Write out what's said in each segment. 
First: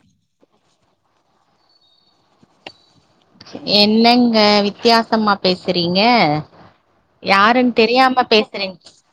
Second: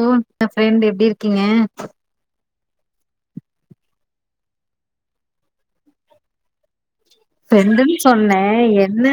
ஓ எ friend எப்டி இருக்கீங்க என்னங்க வித்தியாசமா பேசுறீங்க யாருன்னு ஃப்ரெண்டுன்னு தெரியாம சொன்னே பேசுறிங் என்ன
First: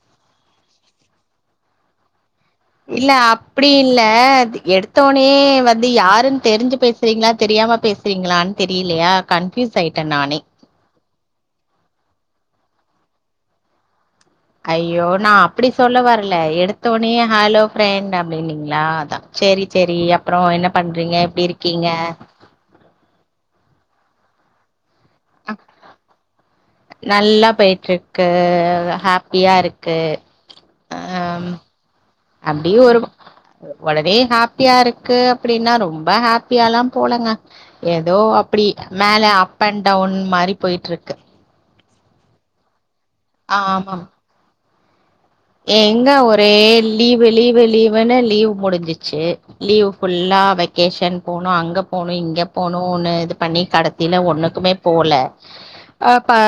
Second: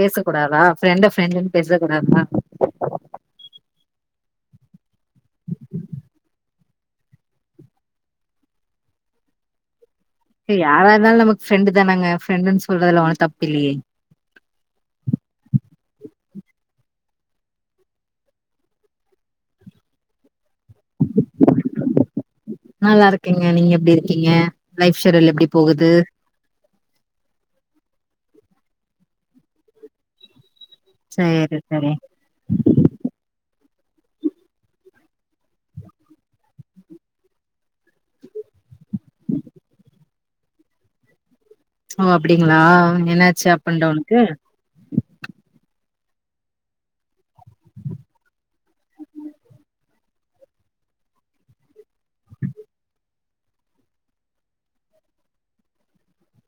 பேசக்க கூடாதா ஃப்ரெண்ட ஃப்ரெண்டுன்னு பேச கூடாதா இல்ல அப்டி இல்ல எடுத்தோனயே வந்து யாருன்னு தெரிஞ்சு பேசு சேரிங்களா தெரியாம பேசுறீங்களான்னு தெரியலையா கன்ஃபயூஸ் ஆயிட்ட நானே இப்ப யாரா இருந்தாலு நமக்கு ஃப்ரெண்டு தானங்க ஃபரென்னு சொல்றதுல ஒன்னு தப்பு இல்லையே ஐயோ நா அப்டி சொல்ல வரல எடுத்தோனே ஹலோ பிரெண்ட் அப்டின்னீங்களா அதா சேரி சேரி அப்ரோ என்ன பண்றீங்க எப்டி இருக்கீங்க நல்லா இருக்கேங்க நீங்க எப்டி இருக்கீங்க லைப் ஷெடுல் எப்டி போகுது நல்லா போய்ட்டுருக்கு ஹாப்பியா இருக்கு சேரி செரி அப்டியு ஒரு ஒடனே ஹாப்பியா இருக்கு அப்டின்னா ரொம்ப ஹாப்பியால்லா போலங்க ஏதோ அப்டி மேல அப் அண்ட் டவுன் மாரி போய்ட்டு இருக்கு ஓ அப்டிங்களா என்னாச்சு அப் அண்ட் ஆமாம் டவுனுக்கு எங்க ஒரே லீவு லீவு லீவுனு லீவ் முடிஞ்சிச்சு லீவ் ஃபுல்லா வெக்கேஷன் போணு அங்க போணு இங்க போணுன்னு இது பண்ணி கடைசியில ஒண்ணுக்குமே போல ஆப்பே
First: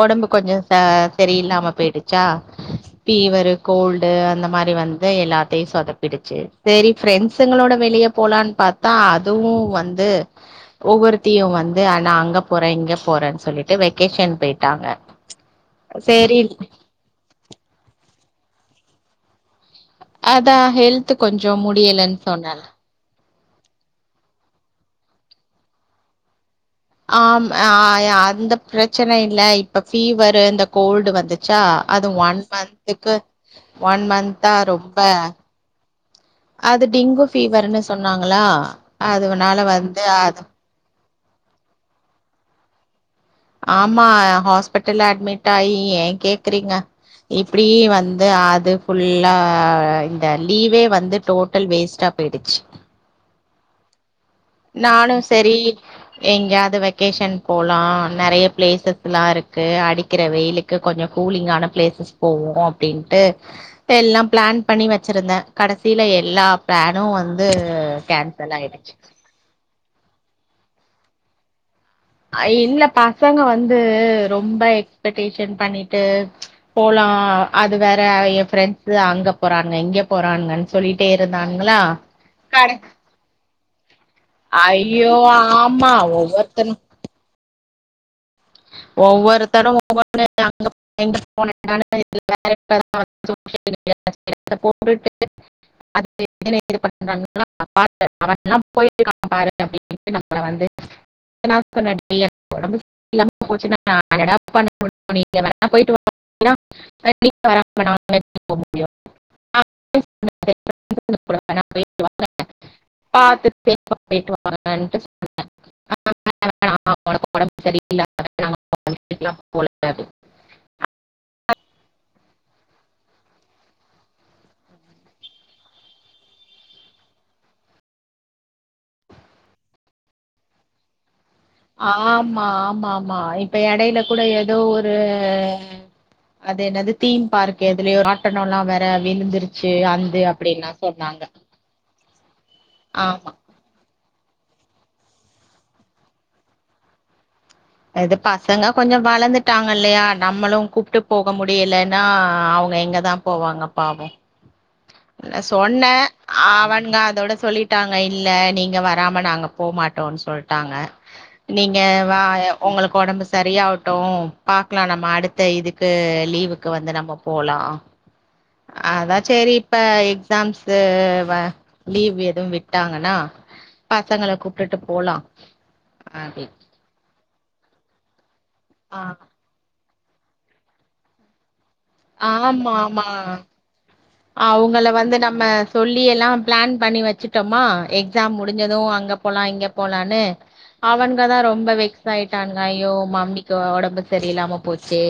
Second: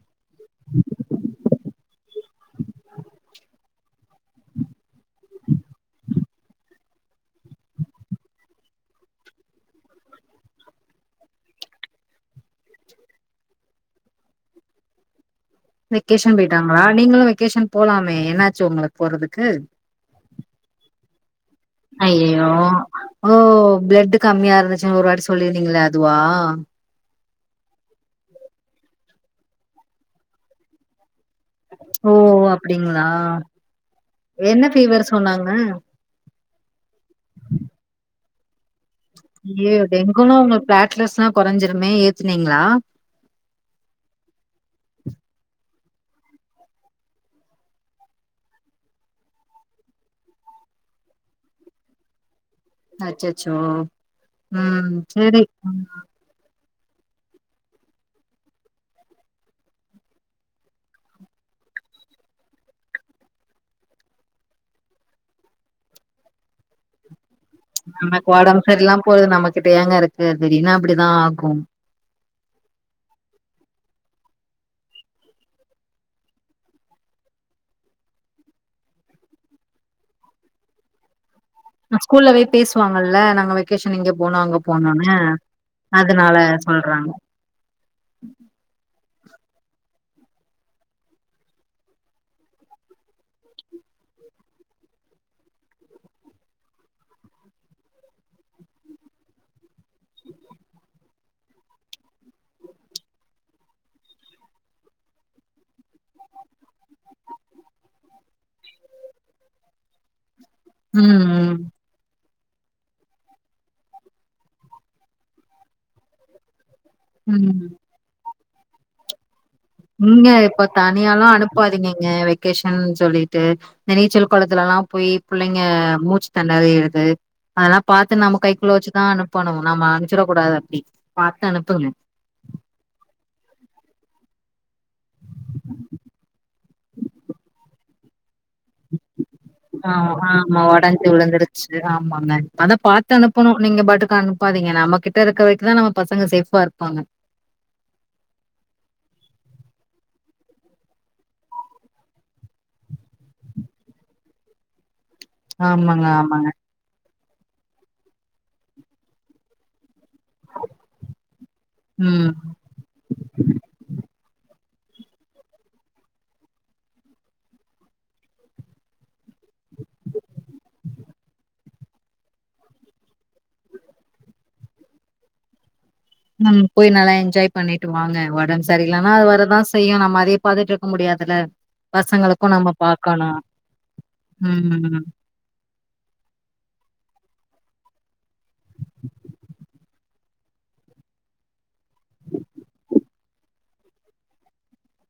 ஒடம்புக்கு கொஞ்ச ச சரியில்லாம போயிடுச்சா இவரு கோல்டு அந்த மாரி வந்து எல்லாத்தயு சொதப்பிடுச்சு சரி பிரெண்ட்ஸங்களோட வெளியே போலான் பாத்தா அதுவு வந்து ஒவ்வொருத்தியு வந்து ஆனா அங்க போறே இங்க போறேன்னு சொல்லிட்டு வெக்கேஷன் போயிட்டாக [inaudible] வெக்கேஷன் போயிட்டாங்களா நீங்களும் வெக்கேஷன் போலாமே என்னாச்சு உங்களுக்கு போறதுக்கு அதா ஹெல்த் ஹெல்த்கொஞ்சொ முடி அய்யய்யோ ஓ பிளட்டு கம்மியா இருந்துச்சு ஒரு வாட்டி சொல்லிருந்தீங்களே அதுவா ஆம் ஆ அந்த பிரச்சன இல்ல இப்ப ஃபீவரு இந்த கோல்டு வந்துச்சா அது ஓ ஒன் அப்டிங்களா மந்த்துக்கு ஒன் மந்த்தா என்ன ரொம்ப ஃபீவர் சொன்னாங்க அது டிங்கு ஃபீவர்ன்னு சொன்னாங்களா அதுனால அய்யய்யோ வந்து டெங்குனா அது உங்க பிளாட்லஸ்ல்லா கொரஞ்சுடுமே ஏத்துனீங்களா ஆமா ஹாஸ்பிட்டல்ல அட்மிட் ஆயி ஏ கேக்குறீங்க இப்டி வந்து அது ஃபுல்லா இந்த லீவே வந்து டோட்டல் வேஸ்டா போய்டிச்சு அச்சச்சோ ம் நானு சேரி செரி ம் எங்கேயாவது வெக்கேஷன் போலா நெறைய பிளேசஸ்ல்லா இருக்கு அடிக்கிற வெயிலு க்கு கொஞ்சோ கூலிங்கான பிளேசஸ் போவோ அப்டின்ட்டு எல்லா பிளான் பண்ணி வச்சிருந்தே கடைசியில எல்லா பிளானு வந்து கேன்சல் ஆயிடுச்சு கிட்டயாங்க இருக்கு திடீர்னு அப்டித்தா ஆகு அ இல்ல பசங்க வந்து ரொம்ப எக்ஸ்பெக்டேஷன் பண்ணிட்டு போலா அது வேற எ ஃப்ரெண்ட்ஸ் அங்க போறாங்க இங்க போறானங்கன்னு சொல்லிட்டே இருந்தான்ங்களா ல நாங்க வெக்கேஷன் இங்க போனோ அங்க போனோனு ஆமா அதனால ஒவ்வொருத்தனு சொல்றாங்க ஒவ்வொருத்தனு ஒவ்வொ [inaudible] எங்க போன [inaudible] அது என்ன இது [inaudible] போய்ட்டுக்காம் பாரு அப்டின்ட்டு நம்ம சொல்ல வந்து சொன்ன இல்லாம போச்சுன்னா நட என்டா பண்ண நீங்க வேனா போயிட்டு வன்தினா நீங்க வராமா நாங்க எப்டி போ முடியும் நா ம், [unintelligible] பேய்ட்டு வந்த பாத்து செஃப் அ பொய்ட்டு வாங்கட்டு ம் இல்ல கதட்டு நாங்கோ இல்ல போல இங்க இப்ப தனியாலாம் அனுப்பாதீங்க இங்க வெக்கேஷன் னு சொல்லிட்டு நெச்சல் கொளத்துல எல்லாம் போய் பிள்ளைங்க மூச்சு தினரிறுது அதெல்லா பாத்து நம்ம கைக்குள்ள வச்சுதான் அனுப்பனும் நம்ம அமிச்சிரா கூடாது அப்டி பாத்து அனுப் ஆமா ஆமா ஆமா இப்ப எடையில கூட ஏதோ ஒரு அது என்னது தீம் பார்க் எதுலயோ ராட்டணம் எல்லா வே ஆ ஆமா ஒடஞ்சு சொன்னாங்க விழுந்துடுச்சு ஆமாங்க அதான் பாத்து ஆமா அனுப்பனு நீங்க பாட்டுக்கு அனுப்பாதீங்க நம்ம கிட்ட இருக்கிற வரைக்குதான் நம்ம பசங்க சேஃபா இருப்பாங்க இது பசங்க கொஞ்ச வளர்ந்துட்டாங்க இல்லயா நம்மளும் கூப்ட்டு போக முடியலன்னா அவங்க எங்கதான் போவாங்க பாவம் இல்ல சொன்னே ஆமாங்க, ஆமாங்க. அவனுங்க அதோட சொல்லிட்டாங்க இல்ல நீங்க வராம நாங்க போமாட்டோன்னு சொல்ட்டாங்க நீங்க வா ம். உங்களுக்கு உடம்பு சரியாட்டும் பாக்கலாம் நம்ம அடுத்த இதுக்கு லீவுக்கு வந்து நம்ம போலாம் அதான் செரி இப்ப எக்ஸாம்ஸ் வ லீவ் எதுவும் விட்டாங்கன்னா பசங்கள கூப்பிட்டுட்டு போலாம் அப்படி ம் போய் நல்லா என்ஜாய் பண்ணிட்டு வாங்க ஒடம்ப ஆ, செரியில்லனா அது வரதான் செய் செய்யும் நம்ம அதே பாத்தட்டு இருக்க முடியாதுல பசங்களுக்கும் நம்ம பாக்கணு ஆ அவங்கள வந்து நம் நம்ம சொல்லி எல்லாம் பிளான் பண்ணி வெச்சட்டோமா எக்ஸாம் முடிஞ்சதும் அங்க போலாம் இங்க போலான்னு அவன்ங்க தான் ரொம்ப வெக்ஸாயிட்டானங்க ஐயோ மம்மிக்கு ஒடம்பு சரியில்லாம போச்சு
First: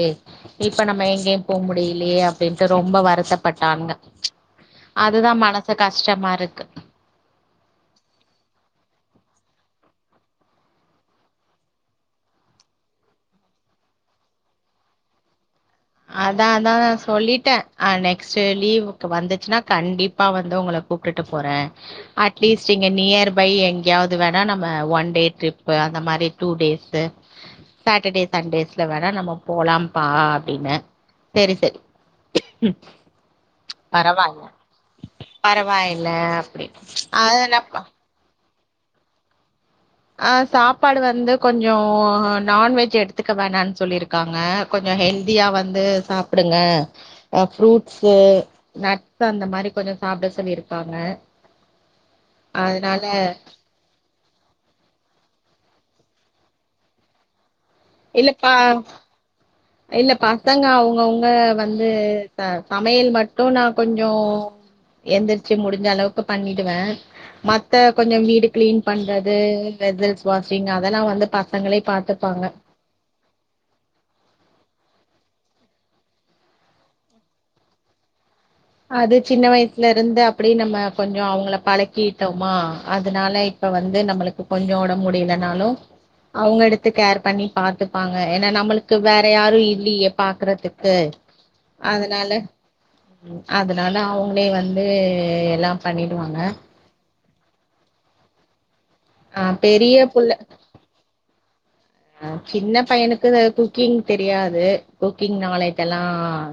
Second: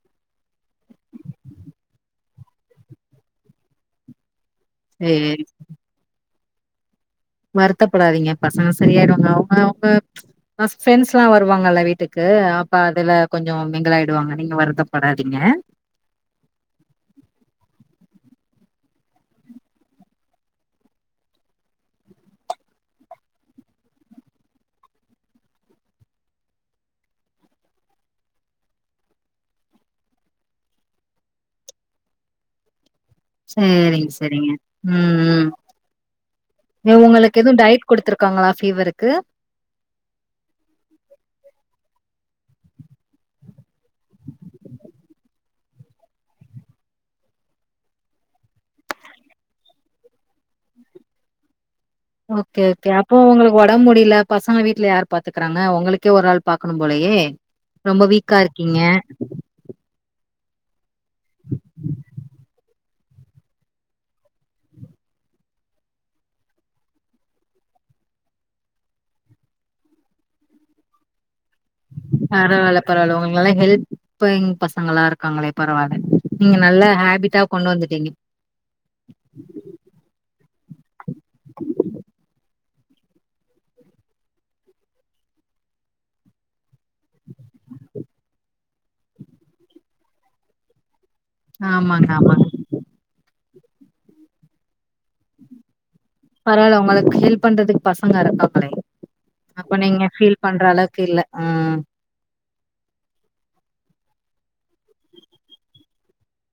இப்ப நம்ம எங்கேயும் போ முடியலையே அப்டின்ட்டு ரொம்ப வருத்தப்பட் டங்க அதுதான் சேரி. மனசு கஷ்டமா இர்க்கு வருத்தப்படாதீங்க பசங்க செரியாயிடுவாங்க அவங்க அவங்க ஃப்ரெண்ட்ஸ் லா வருவாங்கல்ல வீட்டுக்கு அப்ப அதுல கொஞ்சம் மிங்கலாயிடுவாங்க நீங்க வருதப்படாதீங்க அதான் அதான் சொல்லிட்டேன் நெக்ஸ்ட் லீவ் வந்துச்சுன்னா கண்டிப் பா வந்து உங்கள கூப்ட்டுட்டு போறேன் அட்லீஸ்ட் இங்க நியர் பை எங்கயாவது வேணா நம்ம ஒன் டே ட்ரிப் அந்த மாரி டு டேஸ் சாட்டர்டே சண்டேஸ்ல வேணா நம்ம போலாம்ப்பா அப்டினே சேரி சேரி சேரிங்க சேரிங்க ம் பரவாயில்ல அப்டின்னு இவங்களுக்கு எதுவும் அதெல்லா டயட் கொடுத்திரு க்கங்களா ஃபீவருக்கு ஆ சாப்பாடு வந்து கொஞ்சோ நான்வெஜ் எடுத்துக்க வேணான்னு சொல்லியிருக்காங்க கொஞ்ச ஹெல்தியா வந்து சாப்டுங்க அ ஃப்ரூட்ஸ் நட்ஸ் அந்த மாரி கொஞ்ச சாப்பிட சொல்லியிருக்காங்க ஓகே ஓகே அதனால அப்போ உங்களுக்கு ஒடம் முடியல பசங்க வீட்ல யாரு பாத்துக்கறாங்க உங்களுக்கே ஒரு ஆள் பாக்கணும் போலயே ரொம்ப வீக்கா இல்லப்பா இருக்கீங்க. இல்ல பசங்க அவுங்க அவுங்க வந்து சாப் சமையல் மட்டும் நான் கொஞ்சோ எந்திரிச்சு முடிஞ்ச அளவுக்கு பண்ணிடுவேன் மத்த கொஞ்சோ வீடு க்ளீன் பண்றது வெசல்ஸ் வாஷிங் அதெல்லா வந்து ப பசங்களே பாத்துப்பாங்க பரவால்ல, பரவால்ல உங்களுக்கெல்லா ஹெல்பிங் பசங்களா இருக்காங்களே பரவால்ல நீங்க நல்ல ஹாபிட்டா கொண்டு வந்துட்டீங்க அது சின்ன வயசுல இருந்து அப்பிடி நம்ம கொஞ்சம் அவங்கள பழக்கிட்டோமா அதனால இப்ப வந்து நம்மளுக்கு கொஞ்சோ ஒடம்பு முடியலைனாலு அவங்க எடுத்து கேர் பண்ணி பாத்துப்பாங்க ஏனா நம்மளுக்கு வேற யாரு இல்லையே பாக்குறதுக்கு ஆமாங்க அதனால ஆமாங்க அதனால அவங்களே வந்து எல்லா பண்ணிடுவாங்க பரவால்ல உங்களுக்கு ஹெல்ப் பண்றதுக்கு பசங்க இருக்காங்களே ஆ அப்ப பெரிய நீங்க புள்ள ஃபீல் பண்ற அளவுக்கு இல்ல அ சின்ன பையனுக்கு குக்கிங் தெரியாது குக்கிங் நாலேஜ் எல்லா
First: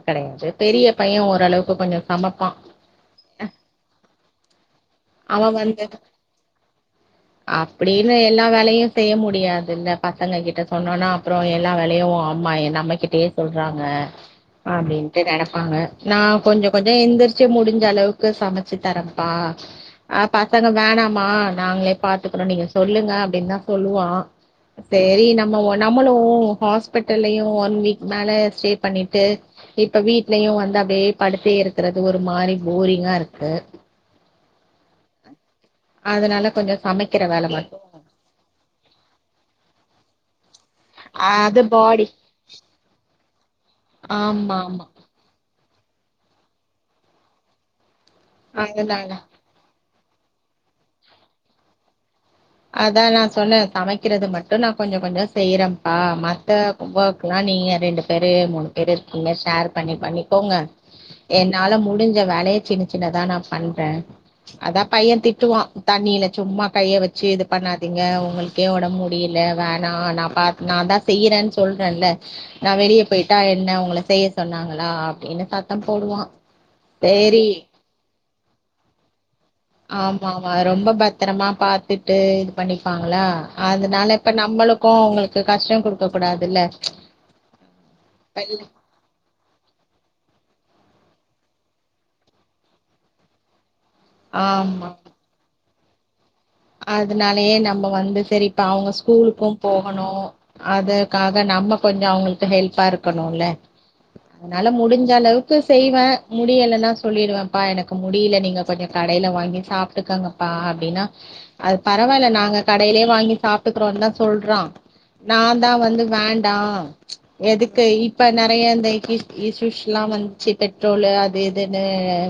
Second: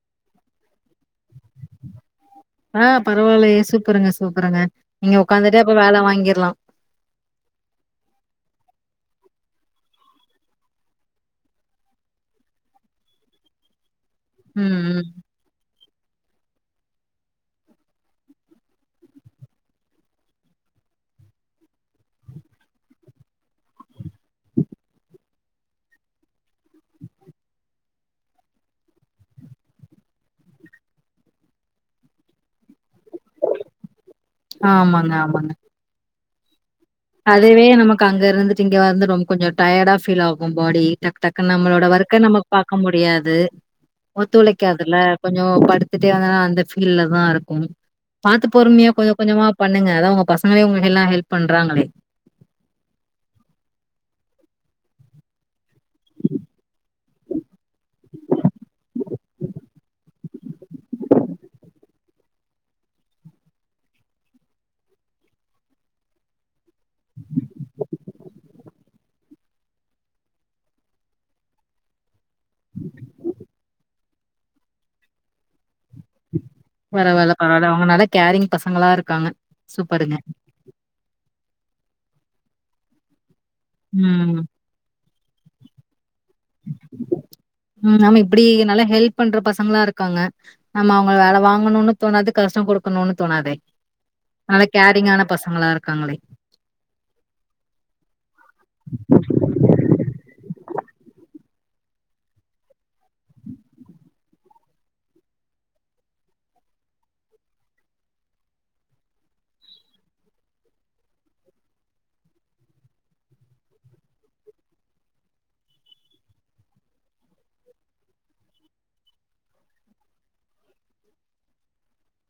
கெடையாது பெரிய பையே ஓரளவுக்கு கொஞ்சோ சமப்பா ஆ பரவால்லையே சூப்பருங்க சூப்பருங்க நீங்க அவ உக்காந்துட்டே அப்ப வந்து வேல வாங்கிர்லாம். அப்படின்னு எல்லா வேலையு செய்ய முடியாதுல்ல பசங்க கிட்ட சொன்னோனா அப்றோ எல்லா வேலையு அம்மா என்னா நம்மக்கிட்டே சொல்றாங்க ம், ம். அப்டின்ட்டு நெனப்பாங்க நா கொஞ்சோ கொஞ்சோ எந்திருச்சு முடிஞ்ச அளவுக்கு சமச்சு தரம்பா ஆ பசங்க வேணாமா நாங்களே பாத்துக்குறோ நீங்க சொல்லுங்க அப்டின்னு தா சொல்லுவா செரி நம்ம நம்மளு ஹாஸ்பிட்டல்லயு ஒன் வீக் மேல ஸ்டே பண்ணிட்டு இப்ப வீட்லயு வந்து அப்டியே படுத்தே இருக்கறது ஒரு மாரி போரிங்கா இருக்கு ஆமாங்க ஆமாங்க அதனால கொஞ்ச சமைக் அதுவே நமக்கு அங்க இருந்துட்டு இங்க வந்து ரொம்ப கொஞ்ச டயர்டா ஃபீல் ஆகு பாடி டக் டக்குனு அது நம்மளோட பாடி ஒர்க்க நம்ம பாக்க முடியாது ஆமா ஆமா ஒத்துழைக்காதுல கொஞ்சோ படுத்துட்டே வந்தனா அந்த ஃபீல்ல தா இருக்கு பாத்து பொறுமையா அதனால கொஞ்ச கொஞ்சமா பண்ணுங்க அதா உங்க பசங்களே உங்களுக்கு எல்லா ஹெல்ப் பண்றாங்களே அதா நா சொன்னே சமைக்கிறது மட்டு நா கொஞ்சோ கொஞ்சோ செய்யறே ஆ மத்தவொர்க்லா நீங்க ரெண்டு பேரு மூணு பேரு இருக்கீங்க ஷேர் பண்ணி பண்ணிக்கோங்க என்னால முடிஞ்ச வேலைய சின்ன சின்னதா நா பண்றே அதா பையே திட்டுவா தண்ணியில சும்மா கைய வச் சு இது பண்ணாதீங்க உங்களுக்கே ஒடம் முடியல வேணா நா பாத் நா தா செய்யறேன்னு சொல்றேல நா வெளியே போயிட்டா என்ன உங்கள செய்ய சொன்னாங்களா அப்டின்னு சத்தோ போடுவா பரவால்ல சேரி பரவால்ல அவுங்க நல்லா கேரிங் பசங்களா இருக்காங்க சூப்பருங்க. ஆமா ஆமா ரொம்ப பத்தரமா பாத்துட்டு இது பண்ணிப்பாங்களா அதுனால இப்ப ம். நம்மளு கு உங்களுக்கு கஷ்டோ குடுக் ககூடாது இல்ல ம் ஆமா இப்புடி நல்லா ஹெல்ப் ஒர்க் பண்ற பசங்களா இருக்காங்க நம்ம அவங்க வேல வாங்கணுன்னு தோணாது கஷ்டோ கொடுக்கணும்னு தோணாதே நல்லா ஆமா கேரிங்கான பசங்களா இருக்காங்களே அதனாலயே நம்ம வந்து செரி இப்ப அவுங்க ஸ்கூலுக்கு போகணு அதுக்காக நம்ம கொஞ்சோ அவங்களுக்கு ஹெல்பா இருக்கணுல்ல என்னால முடிஞ்ச அளவுக்கு செய்வே முடியலனா சொல்லிடுவே ப்பா எனக்கு முடியல நீங்க கொஞ்ச கடையில வாங்கி சாப்டுக்கங்கப்பா அப்டின்னா அது பரவால்ல நாங்க கடையிலயே வாங்கி சாப்ட்டுக்கிறோன்னு தா சொல்றா நா தா வந்து வேண்டா எதுக்கு இப்ப நறைய இந்த கிஸ் இஸ்யூஸ்ஸுல்லா வந்துச்சு பெட்ரோலு அது இதுன்னு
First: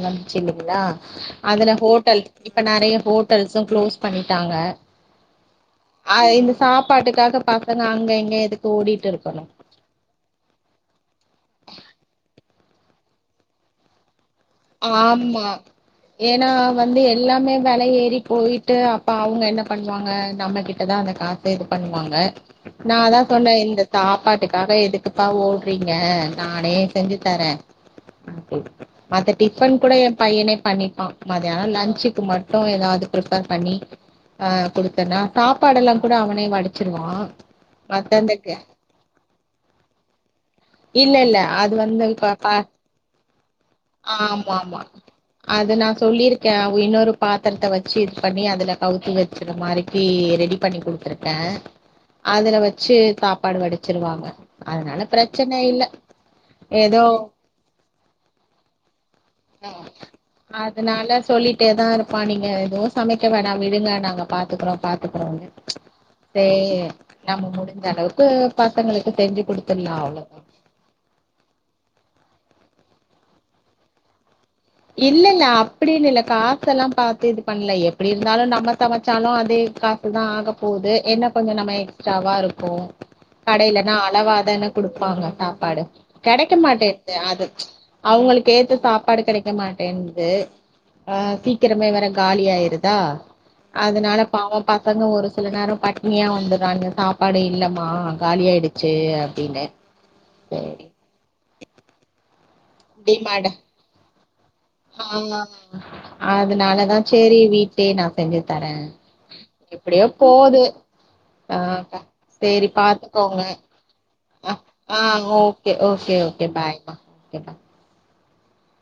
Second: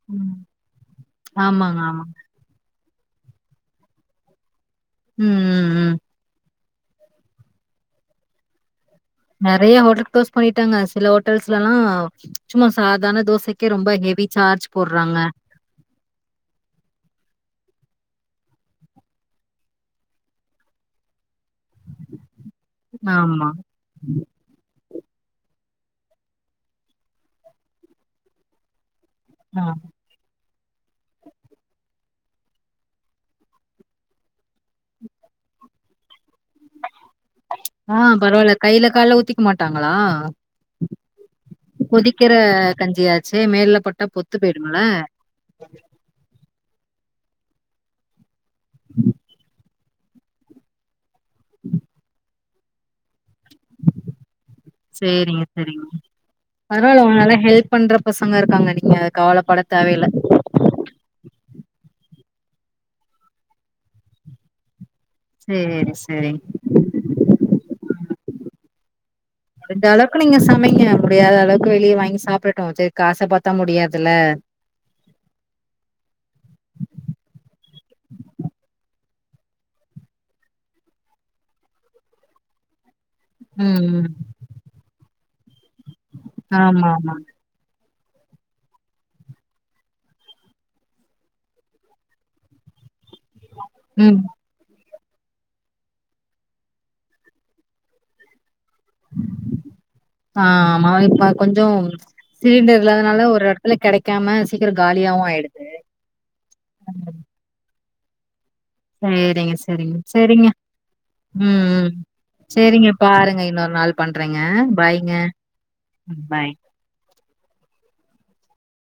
வந்துச்சி ம். இல்லைங்களா அதுல ஆமாங்க, ஆமா. ஹோட்டல் இப்ப நறைய ஹோட்டல்ஸு குளோஸ் பண்ணிட்டாங்க ம் ம், அ இந்த சாப்பாட்டுக்கா பசங்க அங்க எங்க எதுக்கு ஓடிட்டு இருக்கோ நெறைய ஹோட்டல் க்ளோஸ் பண்ணிட்டாங்க சில ஹோட்டல்ஸ்ஸுலலா சும்மா சாதாரண தோசைக்கே ரொம்ப ஹெவி சார்ஜ் போடுறாங்க. ஆமா ஏன்னா வந்து எல்லாமே வெல ஏறி போய்ட்டு அப்பா அவுங்க பண்ணுவாங்க நம்மகிட் டதா அந்த காச இது பண்ணுவாங்க நா அதா ஆமா. சொன்னே இந்த சாப்பாட்டுக்காக எதுக்குப்பா ஓடுறீங்க நானே செஞ்சு தரே [inaudible] மத்த ஆ. டிஃபன் கூட எ பையனே பண்ணிப்பா மதியானோ லன்சுக்கு மட்டு ஏதாவ்து ப்ரிப்பர் பண்ணி ஆ குடுத்தேனா சாப்பாடெல்லா கூட அவனே வடிச்சிருவா ஆ மத்த அந்த பரவாயில்ல கையில கால்ல ஊத்திக்க மாட்டாங்களா இல்ல இல்ல அது வந்து கா கொதிக்கிற பா கஞ்சியாச்சே! மேல பட்டா பொத்து ஆமா போயிடும்ல. ஆமா அது நா சொல்லியிருக்கே உ இன்னொரு பாத்திரத்த வச்சு இது பண்ணி அதுல கவுத்து வச்சற மாரி ப்பி ரெடி பண்ணி குடுத்துருக்கே அதுல வச்சு சாப்பாடு வடிச்சிருவாங்க அதனால ப்ரச் அதனால அவுங்க நல்லா ஹெல்ப் பண்ற பசங்க இருக்காங்க நீங்க அது கவலைப்பட அஹ், தேவையில்ல அதனால சொல்லிட்டே தா இருப்பா நீங்க எதுவு சமைக்க வேணா விடுங்க நாங்க பாத்துக்கறோ பாத் துக்குறோங்க சரி, சரிங்க. செரி நம்ம முடிஞ்ச அளவுக்கு பசங்களுக்கு செஞ்சு முடிஞ்சா குடுத்துடலா அளவுக்கு அவ்ளோதா நீங்க சமைக்க முடியாத அளவுக்கு வெளியே வாங்கி சாப்ட்டுட்டு செரி காச பாத்தா முடியாதுல இல்ல இல்ல அப்டின்னு இல்ல காசயெல்லா பாத்து இது பண்ல எப்டி இருந்தாலு நம்ம சமைச்சாலு அதே கா சு தா ஆகப்போது என்ன கொஞ்ச நம்ம எக்ஸ்ட்ராவா இருக்கு ம், கடையிலன்னா ம். அளவாதானே குடுப்பாங்க சாப்பாடு கெடைக்க ஆமா, மாட்டேது ஆமா. அது அவுங்களுக்கு ஏத்த சாப்பாடு கெடைக் க மாட்டேன்து ஆ சீக்கிரமே வேற காலி ஆயிருதா ம். அதனால பாவு பசங்க ஒரு சில நேரோ பட்னியா வந்துறாங்க சாப்பாடு இல்லமா காலியாடுச் சி அப்டின்னு ஆ செரி ஆமா இப்ப கொஞ்சோ சிலிண்டர் இல்லாதனால ஒரு எடத்துல கெடைக்காம சீக்கிர காலி ஆ அதனாலதா செரி வீட் டே நா செஞ்சு தரே சேரிங்க சேரிங்க எப்டியோ சேரிங்க போது ஆ ம் ம் அக்கா செரி சேரிங்க பாத்துக்கோங்க பாருங்க இன்னொரு நாள் பண்றேங்க அ ஆ பாய்ங்க okay okay okay bye ம்மா ஓகே பாய்